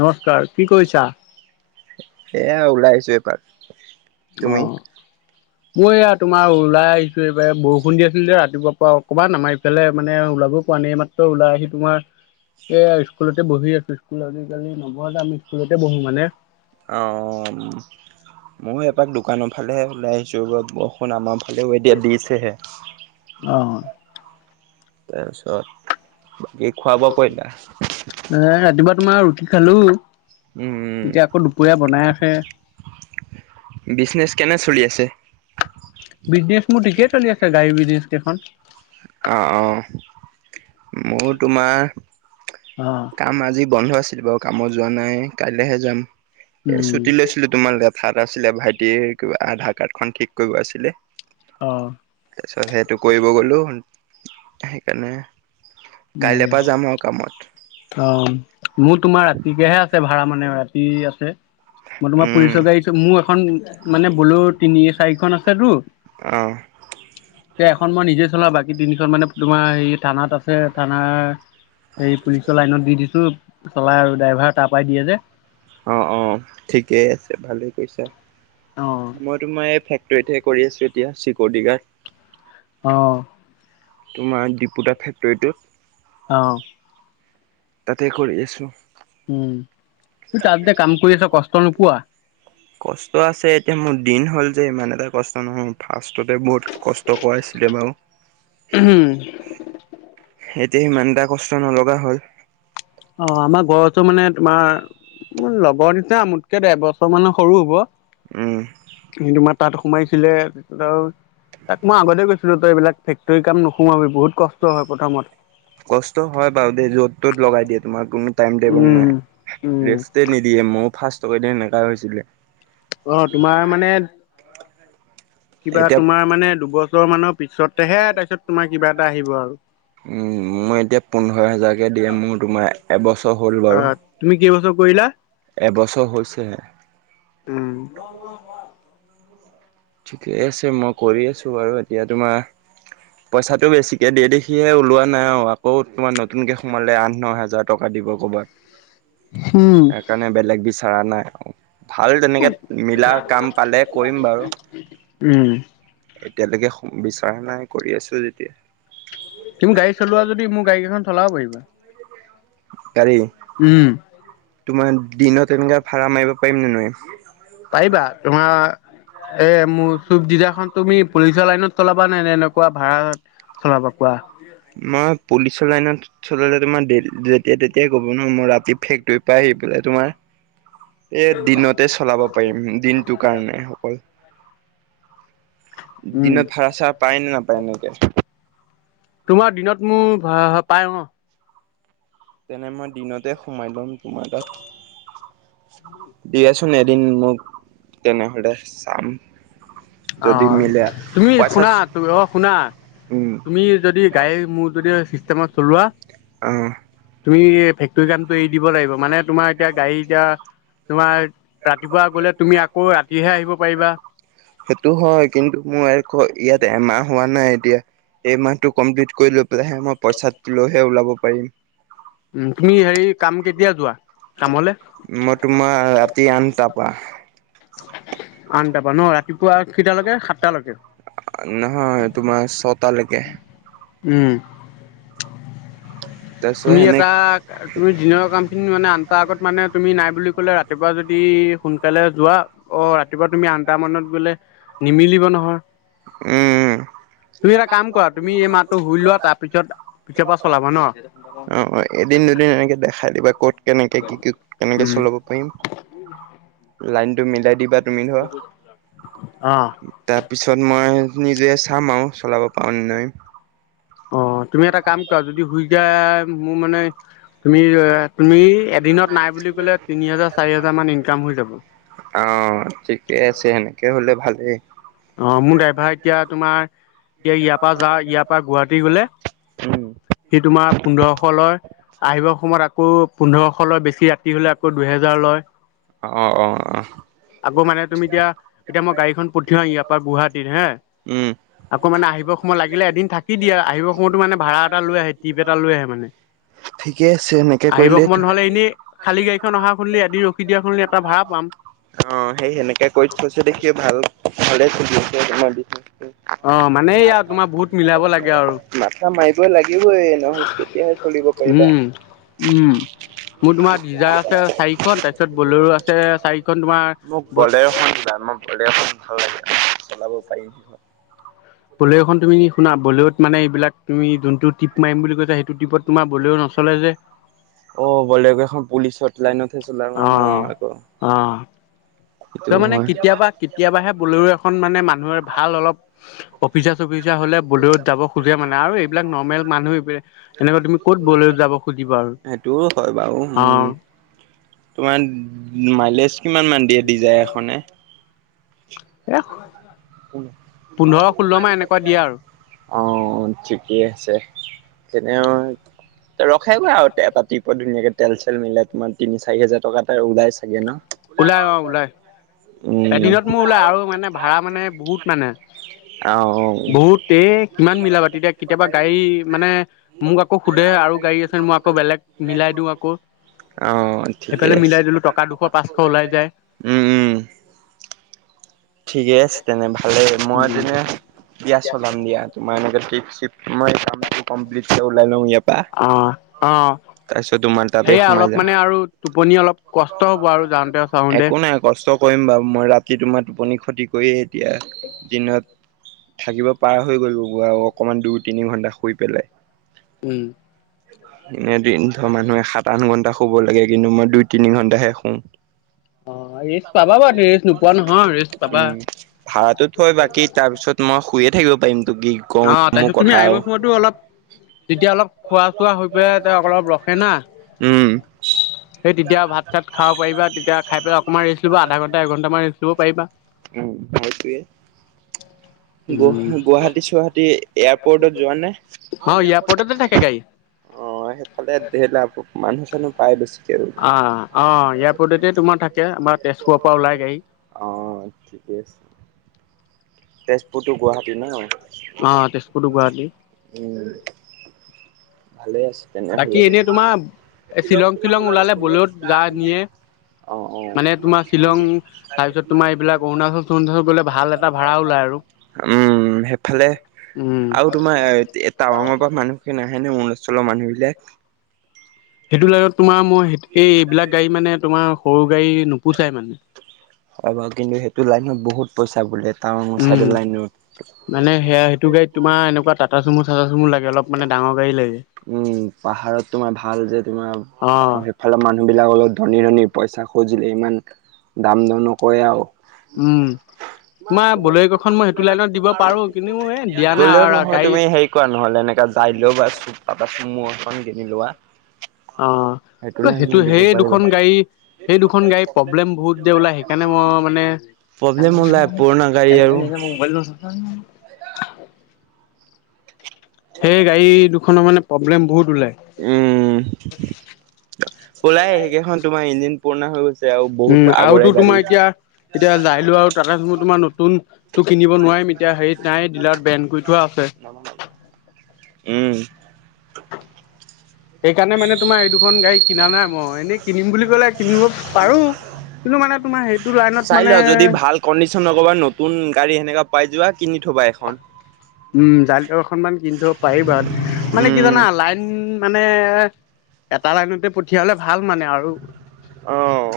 নমস্কাৰ কি কৰিছা? এইয়া ওলাই আহিছোঁ এপাক। তুমি? অ', মই এইয়া তোমাৰ ওলাই আহি ছোঁ, এইবাৰ বৰষুণ দি আছিল যে, ৰাতিপুৱা পৰা। অকণমান আমাৰ ইফালে মানে ওলাবও পৰা নাই, মাত্ৰ ওলাই আহি তোমাৰ এইয়া স্কুলতেই বহি আছোঁ, স্কুল আজি আজিকালি নবহালেকে আমি স্কুলতে বহো মানে। অ', ময়ো দোকানৰ ফালে ওলাই আহিছোঁ, বৰষুণ আমাৰ ফালেও এতিয়া দিছেহে। অ', তাৰপিছত বাকী খোৱা বোৱা কৰিলা? এ ৰাতিপুৱা তোমাৰ ৰুটি খালোঁ, উম, এতিয়া আকৌ দুপৰীয়া বনাই আছে। বিজনেছ কেনে চলি আছে? বিজনেছ মোৰ ঠিকেই চলি আছে, গাড়ী বিজনেছ কেইখন। অ', অ'। মোৰ তোমাৰ, অ'। কাম আজি বন্ধ আছিল বাৰু। কামত যোৱা নাই, কাইলেহে যাম। এই উম, ছুটি লৈছিলোঁ তোমাৰ লেপ কাম আছিলে, ভাইটিৰ কিবা আধাৰ কাৰ্ড খন ঠিক কৰিব আছিলে। অ'। তাৰপিছত সেইটো কৰিব গ'লো সেইকাৰণে কাইলৈৰ উম, পৰা যাম আৰু কামত। অ'। মোৰ তোমাৰ ৰাতিকেহে আছে ভাড়া মানে, ৰাতি আছে। মই তোমাৰ উম, পুলিচৰ গাড়ী, মোৰ এখন মানে বলেৰো তিনি চাৰিখন আছেটো। অ'। এতিয়া এখন মই নিজেই চলাওঁ, বাকী তিনিখন মানে তোমাৰ হেৰি থানাত আছে। ছে থানাৰ সেই পুলিচৰ লাইনত দি দিছোঁ, চলাই আৰু ড্ৰাইভাৰ তাৰ পৰাই দিয়ে যে। অ', অ', ঠিকেই আছে ভালেই কৰিছা। অ মই তোমাৰ এই ফেক তৰিতহে কৰি আছোঁ এতিয়া, চিকৰিটি গাৰ্ড। অ'। তোমাৰ ডিপুটা ফেক্টৰীটোত। অ'। তাতেই কৰি আছোঁ। উম, তাতযে কাম কৰি আছা, কষ্ট নোপোৱা? কষ্ট আছে, এতিয়া মোৰ দিন হ'ল যে, ইমান এটা কষ্ট নোহোৱা হ'ল। ফাৰ্ষ্ট তে বহুত কষ্ট কৰাইছিলে বাৰু। এতিয়া সিমান এটা কষ্ট নলগা হ'ল। অ', আমাৰ ঘৰতো মানে তোমাৰ মোৰ লগৰ নিচিনা, মোতকে ডেৰ বছৰ মানৰ সৰু হ'ব। উম। সি তোমাৰ তাত সোমাইছিলে, তাক মই আগতেই কৈছিলোঁ, তই এইবিলাক ফেক্টৰী কাম নোসোমাবি, বহুত কষ্ট হয় প্ৰথমত কষ্ট হয় বাৰু দেই, য'ত ত'ত লগাই দিয়ে তোমাৰ। কোনো টাইম টেবুল উম নাই, উম ৰেষ্টেইনিদিয়ে, ময়ো ফ্ৰাষ্টৰ কেইদিন সেনেকাই হৈছিলে। অ', তোমাৰ মানে কিবা এতিয়া তোমাৰ মানে দুবছৰ মানৰ পিছতেহে, তাৰপিছত তোমাৰ কিবা এটা আহিব আৰু। উম, মোৰ এতিয়া পোন্ধৰ হোজাৰকে দিয়ে। মোৰ তোমাৰ এবছৰ হ'ল বাৰু। ফুৰিলা? এবছৰ হৈছেহে। উম। ঠিকে আছে মই কৰি আছোঁ বাৰু। এতিয়া তোমাৰ পইচাটো বেছিকে দিয়ে দেখি ওলোৱা নাই আৰু, আকৌ তোমাৰ নতুনকে সোমালে আঠ ন' হাজাৰ টকা দি দিব ক'ৰবাত। উম সেইকাৰণে বেলেগ বিচৰা নাই আৰু। ভাল তেনেকে মিলা কাম পালে কৰিম বাৰু। উম। এতিয়ালৈকে বিচৰা নাই কৰি আছোঁ যেতিয়া। তুমি গাড়ী চলোৱা যদি, মোৰ গাড়ীকেইখন চলাব পাৰিবা। গাড়ী উম। তোমাৰ দিনত এনেকা ভাড়া মাৰিব পাৰিম নে নোৱাৰিম? পাৰিবা। তোমাৰ, এ মোৰ চুপ ডিজাইয়াৰখন তুমি পুলিচৰ লাইনত চলাবা নে, নে এনেকুৱা ভাৰাত চলাবা কোৱা? মই পুলিচৰ লাইনত চলালে তোমাৰ যেতিয়া তেতিয়াই ক'ব ন'। মই ৰাতি ফেক্টৰি পাই আহি পেলাই তোমাৰ এ, দিনতে চলাব পাৰিম। দিনটো কাৰণে অকল। উম দিনত ভাড়া চাৰা পায় নে নাপায় এনেকে? তোমাৰ দিনত মোৰ পাই অ'। তেনে মই দিনতে সোমাই ল'ম তোমাৰ তাত। দিয়াচোন এদিন মোক তেনেহ'লে চাম। যদি অ' মিলে তুমি পইচা শুনা অ' শুনা? উম তুমি যদি গাড়ী মোৰ যদি চিষ্টেমত চলোৱা অ তুমি ফেক্টৰী কামটো এৰি দিব লাগিব, মানে তোমাৰ এতিয়া গাড়ী এতিয়া তোমাৰ ৰাতিপুৱা গলে তুমি আকৌ ৰাতিহে আহিব পাৰিবা। সেইটো হয় কিন্তু মোৰ এই কয় ইয়াত এমাহ হোৱা নাই, এতিয়া এইমাহতটো কমপ্লিট কৰি লৈ পেলাইহে মই পইচা লৈ হে ওলাব পাৰিম। উম, তুমি হেৰি কাম কেতিয়া যোৱা? কামলে মই তোমাৰ ৰাতি আঠটাৰপা। আনটাৰপা ন' ৰাতিপুৱা? কেইটালৈকে সাতটালৈকে নহয় তোমাৰ ছটালৈকে। উম। তাৰপিছত তুমি সেনেক এটা তুমি দিনৰ কামখিনি মানে আন টাৰ আগত মানে তুমি নাই বুলি ক'লে ৰাতিপুৱা যদি সোনকালে যোৱা, অ' ৰাতিপুৱা তুমি আনটা মানত গলে নিমিলিব নহয়। উম। তুমি এটা কাম কৰা তুমি এই মাহটো শুই লোৱা, তাৰপিছত পিছৰ পৰা চলাবা ন'। অ', অ' এদিন দুদিন এনেকে দেখাই দিবা ক'ত কেনেকে কি কি কেনেকে উম চলাব পাৰিম। [unintelligible] লাইনতটো মিলাই দিবা তুমি ধৰা। অ তাৰপিছত মই নিজে চাম আৰু চলাব পাৰোঁ না নাই। অ' তুমি এটা কাম কৰা যদি শুই যায় মোৰ মানে তুমি তুমি এদিনত নাই বুলি কলে তিনি হাজাৰ, চাৰি হাজাৰ মান ইনকাম হৈ যাব। অ' ঠিকে আছে, সেনেকে হ'লে ভালেই। অ' মোৰ ড্ৰাইভাৰ এতিয়া তোমাৰ এতিয়া ইয়াৰপা যা ইয়াৰপা গুৱাহাটী গলে উম। সি তোমাৰ পোন্ধৰশ লয়। আহিব সময়ত আকৌ পোন্ধৰশ লয়, বেছি ৰাতি হলে আকৌ দুহেজাৰ লয়। অ', অ', অ', আকৌ মানে তুমি এতিয়া এতিয়া মই গাড়ীখন পঠিয়া ইয়াত গুৱাহাটীত হে উম, আকৌ মানে আহিব সময়ত লাগিলে এদিন থাকি দিয়ে, আহিব সময়তো মানে ভাড়া এটা লৈ আহে, টিপ এটা লৈ আহে মানে। ঠিকে আছে এনেকে আহিব কৰিলেতো সময়ত নহ'লে এনেই খালী গাড়ীখন অহা শুনিলে এদি ৰখি দিয়া শুনিলি এটা ভাড়া পাম অ' সেই সেনেকাে কৰি থৈছে দেখি ভাল হ'লে [unintelligible] অ' মানে য়া তোমাৰ বহুত মিলাব লাগে আৰু। মাথা মাৰিবই লাগিবই নহ'লে তেতিয়াহে চলিব পাৰিবা। উম উম মোৰ তোমাৰ ডিজাৰ আছে চাৰিখন তাৰপিছত বলেৰু আছে চাৰিখন মোক বলেৰ' তোমাৰ এখন দিবা মই বলেৰ' খন ভাল লাগে, চলাব পাৰিম। বলেৰুখন তুমি শুনা, বলেৰু মানে এইবিলাক তুমি যোনটো টিপ মাৰিম বুলি কৈছা সেইটো ট্ৰিপত তোমাৰ বলেৰু নচলে যে। অ' বলেৰো কেখন পুলিচত লাইনত হে চলাও অ ন' আকৌ। অ সেইটো তই মানে হয়। কেতিয়াবা কেতিয়াবাহে বলেৰু এখন মানে মানুহৰ ভাল অলপ অফিচাৰ চফিছাৰ তেতিয়া হ'লে বলেৰু যাব খোজে মানে আৰু এইবিলাক নৰ্মেল মানুহে এনেকৈ তুমি ক'ত বলেৰুত যাব খুজিব আৰু। সেইটোও হয় বাৰু। অ উম, তোমাৰ মাইলেজ কিমানমান দিয়ে দিজায়াৰখনে? এখ পোন্ধৰ, ষোল্ল এনেকুৱা দিয়ে আৰু। অ' ঠিকেই আছে। তেনে ৰখাই গৈ আৰু এটা টিপত ধুনীয়াকে তেল চেল মিলাই তোমাৰ তিনি চাৰি হাজাৰ টকা এটা ওলাই চাগে ন'। ওলাই অ' ওলাই। উম, এদিনত মোৰ ওলাই আৰু মানে ভাড়া মানে [unintelligible] বহুত মানে। অ অ বহুত এই কিমান মিলাবা তেতিয়া কেতিয়াবা গাড়ী মানে মোক আকৌ সোধে আৰু গাৰী আ, মই আকৌ বেলেগ মিলাই দি আকৌ অ এইফালে মিলাই দিলো টকা দুশ পচ ওলাই যায়। উম, উম। ঠিকে আছে তেনে ভালেই। মই তেনে দিয়া চলাম দিয়া তোমাৰ এনে ট্ৰিপ চিপ মই কামটো কমপ্লিট কৰি ওলাই লওঁ ইয়াৰপা তাৰপিছত তোমাৰ তাতে সেয়াই সোমাই অলপ যাম। মানে আৰু টোপনি অলপ কষ্ট হ'ব আৰু যাওঁতেও চাতে। একো নাই কষ্ট কৰিম বাৰু। মই ৰাতি তোমাৰ টোপনি ক্ষতি কৰিয়ে এতিয়া দিনত থাকিব পাৰ হৈ গলোঁ। ব আৰু অকনমান দুই তিনি ঘণ্টা শুই পেলাই। উম। এদিন ধৰ মানুহে সাত, আঠ ঘণ্টা শুব লাগে কিন্তু মই দুই তিনি ঘন্টাহে শুওঁ। অ' ৰেষ্ট পাবা বাৰু, ৰেষ্ট নোপোৱা নহয় ৰেষ্ট পাবা উম, ভাৰাটো থৈ বাকী তাৰ পিছত মই শুইয়ে থাকিব পাৰিম। তোক কি কওঁ অ' মোৰ তাৰপিছত তুমি কথা আহিব আৰু সময়ততো অলপ তেতিয়া অলপ খোৱা চোৱা হৈ পেলাই তেওঁ অলপ ৰখে না। উম সেই তেতিয়া ভাত চাত খাব পাৰিবা, তেতিয়া খাই পেলাই অকণমান ৰেচি লব আধা ঘণ্টা এঘণ্টামান ৰেষ্ট লব পাৰিবা। উম, হেইটোৱে। উম গো-গুৱাহাটী চুৱাহাটী এয়াৰপৰ্টত যোৱা অ এয়াৰপৰ্টতে থাকে নাই? গাড়ী অ' সেইফালে দেৰ লাভ, মানুহ চানুহ পাই বেছি। অ', অ' ইয়াৰপৰ্টতে তোমাৰ থাকে আমাৰ তেজপুৰৰ পৰা ওলাই গাড়ী। অ' ঠিকেেই আছে। তেজপুৰ টু গুৱাহাটী না। অ' তেছপুৰ টো গুৱাহাটী। ভালে আছে বাকী তেনেহ'লে। এনেই তোমাৰ শ্বিলং টিলং ওলালে বলেৰোত যায় মানে। অ', অ' মানে তোমাৰ শ্বিলং তাৰপিছত তোমাৰ এইবিলাক অৰুণাচল চৰুণাচল গ'লে ভাল এটা ভাড়া ওলাই আৰু [unintelligible] উম, উম সেইফালে উম আৰু তোমাৰ এ টাৱাঙৰ পৰা মানুহখিনি নাহে নে অৰুণাচলৰ মানুহ বিলাক? [inaudible] সেইটো লাইনত তোমাৰ মই এই এইবিলাক গাড়ী মানে তোমাৰ সৰু গাড়ী নোপোচাই মানে। হয় বাৰু কিন্তু সেইটো লাইনত বহুত পইচা বোলে টাউন উম চাইডৰ লাইনত। মানে সে সেইটো গাড়ীত তো মাৰএনেকুৱা টাটা ঢুমূ চাটা চুমূলাগে অলপ মান ডাঙৰ গাড়ী লাগে। উম পাহাৰত তোমাৰ ভাল যে, তোমাৰ অ সেইফালৰ মানুহ বিলাক অলপ ধনী ধনী। পইচা খুজিলে ইমান দাম দৰ নকৰে আৰু উম। তোমাৰ বলেৰ'কেইখন মই সেইটো লাইনত দিব পাৰো কিন্তু এ দিয়া নাই গ'লেও আৰু নহয় গাড়ী তুমি হেৰি কৰা নহ'লে এনেকা য়েল্লো বাছ তাতে চুমু এখন কিনি লোৱা। অহ, সেইটো লাইনত দিব সেই পাৰিবা। দুখন গাড়ী। সেই দুখন গাড়ী প্ৰব্লেম বহুত যে ওলাই সেইকাৰণে মই মানে প্ৰব্লেম ওলাই পুৰণা গাড়ী আৰু [unintelligible] মোবাইল ললো নহয়। সেই গাড়ী দুখনৰ মানে প্ৰব্লেম বহুত। ওলাই উম, ওলাই সেইকেইখন তোমাৰ ইঞ্জিন পুৰণা হৈ গৈছে। গৈছে আৰু উম বহুত আগৰে আৰুতো গাড়ী। তোমাৰ এতিয়া এতিয়া জাইলো আৰু টাটা চুমু তোমাৰ নতুন তো কিনিব নোৱাৰিম এতিয়া হেৰিত নাই ডিলাৰত বেন কৰি থোৱা আছে [unintelligible] উম। সেইকাৰণে মানে তোমাৰ এই দুখন গাড়ী কিনা নাই, মই এনেই কিনিম বুলি ক'লে কিনিব পাৰোঁ। কিন্তু মানে তোমাৰ সেইটো লাইনত মানে কণ্ডিচন নকবা নতুন গাড়ী সেনেকা পাই। যোৱা কিনি থবা এখন। উম, [unintelligible] এখনমান কিনি থব পাৰিবা, মানে কি উম, জানা লাইন মানে এটা লাইনতে পঠিয়ালে ভাল মানে আৰু। অহ।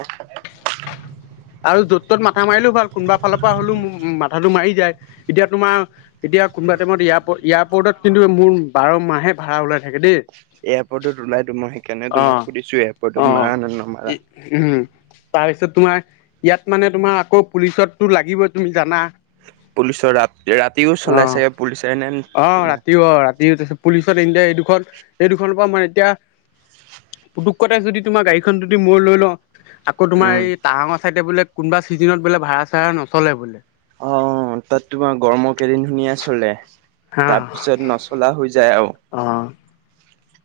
[inaudible] আৰু য'ত ত'ত মাথা মাৰিলেও ভাল কোনোবা ফালৰ পৰা হ'লেও মাথাটো মাৰি যায়। এতিয়া তোমাৰ এতিয়া কোনোবা টাইমত এয়াৰপৰ্ট-এয়াৰপৰ্টত কিন্তু মোৰ বাৰ মাহে ভাৰা ওলাই থাকে দেই। এয়াৰপৰ্টত ওলাই তো মই সেইকাৰণে অ তোমাক সুধিছোঁ। অ এয়াৰপৰ্টত মাৰা নে নামাৰা? উম। [unintelligible] তোমাৰ ইয়াত মানে তোমাৰ আকৌ পুলিচৰো তো লাগিবই তুমি জানা। পুলিচৰ ৰাতি ৰাতিও চলাই চাগে? পুলিচে নে অহ, তোমাৰ ৰাতিও অহ ৰাতিও তাৰপিছত পুলিচত এতিয়া এই দুখন, এই দুখনৰ পৰা মানে এতিয়া পুতুকটেই যদি তোমাৰ গাড়ীখন যদি মূৰ লৈ ল আকৌ তোমাৰ উম। এই তাহাংৰ চাইডে বোলে কোনোবা চিজনত বোলে ভাড়া-চাড়া নচলে বোলে? অহ, তাত তোমাৰ গৰমৰ কেইদিন ধুনীয়া চলে, তাৰপিছত নচলা হৈ যায় আৰু। অহ।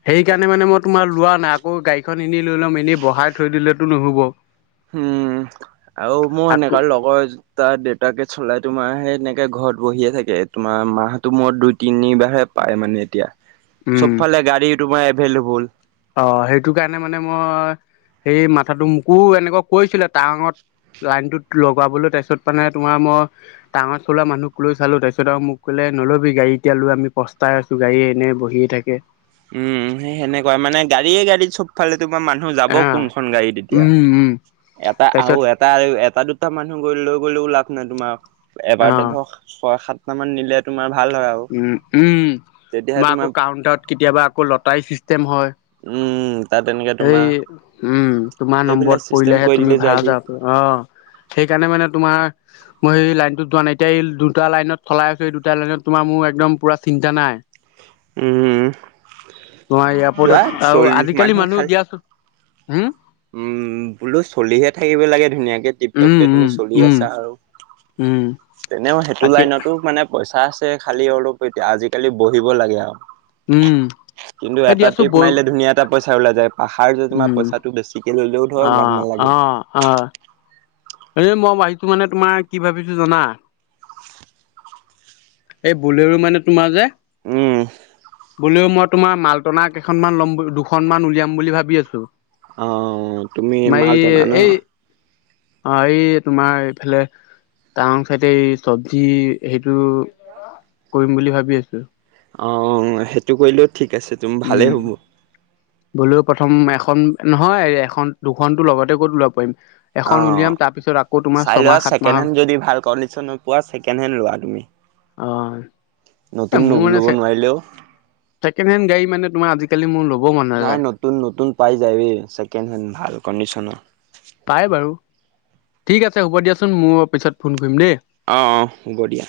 সেইকাৰণে মানে মই তোমাৰ লোৱা নাই আকৌ গাড়ীখন এনেই লৈ ল'ম এনেই বঢ়াই থৈ দিলেতো নহ'ব। উম, আৰু মোৰ আকৌ সেনেকা লগৰ এটাৰ দেউতাকে চলাই তোমাৰ সেই এনেকে ঘৰত বহিয়ে থাকে। তোমাৰ মাহতটো মুৰত দুই তিনিবাৰ হে পায় মানে এতিয়া। চবফালে গাড়ী তোমাৰ এভেইলএভোল। অহ, সেইটো কাৰণে মানে মই সেই মাথাটো মোকো এনেকুৱা কৈছিলে তাৱাংত লাইনটোত লগাবলৈ তাৰপিছত মানে তোমাৰ মই তাঙৰ চলা মানুহক লৈ চালোঁ, তাৰপিছত আৰু মোক ক'লে হে নল'বি গাড়ী এতিয়া লৈ আমি পস্তাই আছোঁ গাড়ী এনে বহিয়ে থাকে। উম, সেই সেনেকুৱাই মানে গাড়ীয়ে গাড়ী চবফালে তোমাৰ মানুহ যাব আহ কোনখন গাড়ীত এতিয়া। উম উম এটা আৰু তাৰপিছত এটা, আৰু এটা দুটা মানুহ লৈ গ'লেও লাভ নাই তোমাৰ, অ এবাৰতে ধৰক ছয় সাতটা মান নিলে তোমাৰ ভাল হয় আৰু উম', উম'। তোমাৰ আকৌ কাউন্টাৰত কেতিয়াবা আকৌ লতাৰি চিষ্টেম তেম হয় উম, তাত এনেকে এই তোমাৰ উম তোমাৰ সেইবিলাক নম্বৰত চিষ্টেম পৰিলেহে কৰি তুমি দিলে যে ভাড়া আজি যাব পাৰি অ সেইকাৰণে মানে তোমাৰ মই সেই লাইনটোত যোৱা নাই, এতিয়া এই দুটা লাইনত চলাই আছো এই দুটা লাইনত তোমাৰ মোৰ একদম পোৰা চিন্তা নাই। উম। তোমাৰ যোৱা এয়াৰপৰ্টত আৰু চলি আজিকালি মানুহে মানুহ খালি দিয়াচো হুম? উম, বোলো চলিহে থাকিব লাগে ধুনীয়াকে উম টিপ-টপকে তুমি উম চলি আছা উম আৰু। উম এনেও সেইটো তাকে লাইনটো মানে পইচা আছে খালি অলপ এতিয়া আজিকালি বহিব লাগে আও। উম কিন্তু এই এটা দিয়াচোন টিপ বৈ মাৰিলে ধুনীয়া এটা পইচা ওলাই যায় পাহাৰ যে তোমাৰ উম পইচা অ অ অ। এ মই মাৰিছো মানে তোমাৰ কি ভাবিছো জানা এই বলেৰো মানে তোমাৰ যে উম। বোলেও মই তোমাৰ মালটনা কেইখনমান ল'ম দুখনমান উলিয়াম বুলি ভাবি আছো। অ, তুমি তোমাৰ মাল এই টনা ন? এই অ এই তোমাৰ এইফালে টাউন চাইডে এই চবজি হে টো কৰিম বুলি ভাবি আছো। অ, সেইটো কৰিলেও ঠিক আছে তুমি ভালেই হ'ব। বোলেঅ প্ৰথম এখন নহয় এখন দুখনটো লগতে কৰি ল'ব পাৰিম। অ, এখন উলিয়াম তাৰ পিছত আকৌ তোমাৰ চাই ছমাহ লোৱা সাত মাহ ছেকেণ্ড হেণ্ড যদি ভাল কণ্ডিশনত পোৱা ছেকেণ্ড হেণ্ড লোৱা তুমি। অহ। নতুন ল'ব নোৱাৰিলেও ছেকেণ্ড হেণ্ড গাড়ী মানে তোমাৰ আজিকালি মোৰ ল'ব মন নাই নাযায় নতুন নতুন পাই যাইয়ে ছেকেণ্ড হেণ্ড ভাল কণ্ডিশনৰ। পাই বাৰু ঠিক আছে হ'ব দিয়াচোন মোৰ পিছত ফোন কৰিম দেই অ অ হ'ব দিয়া।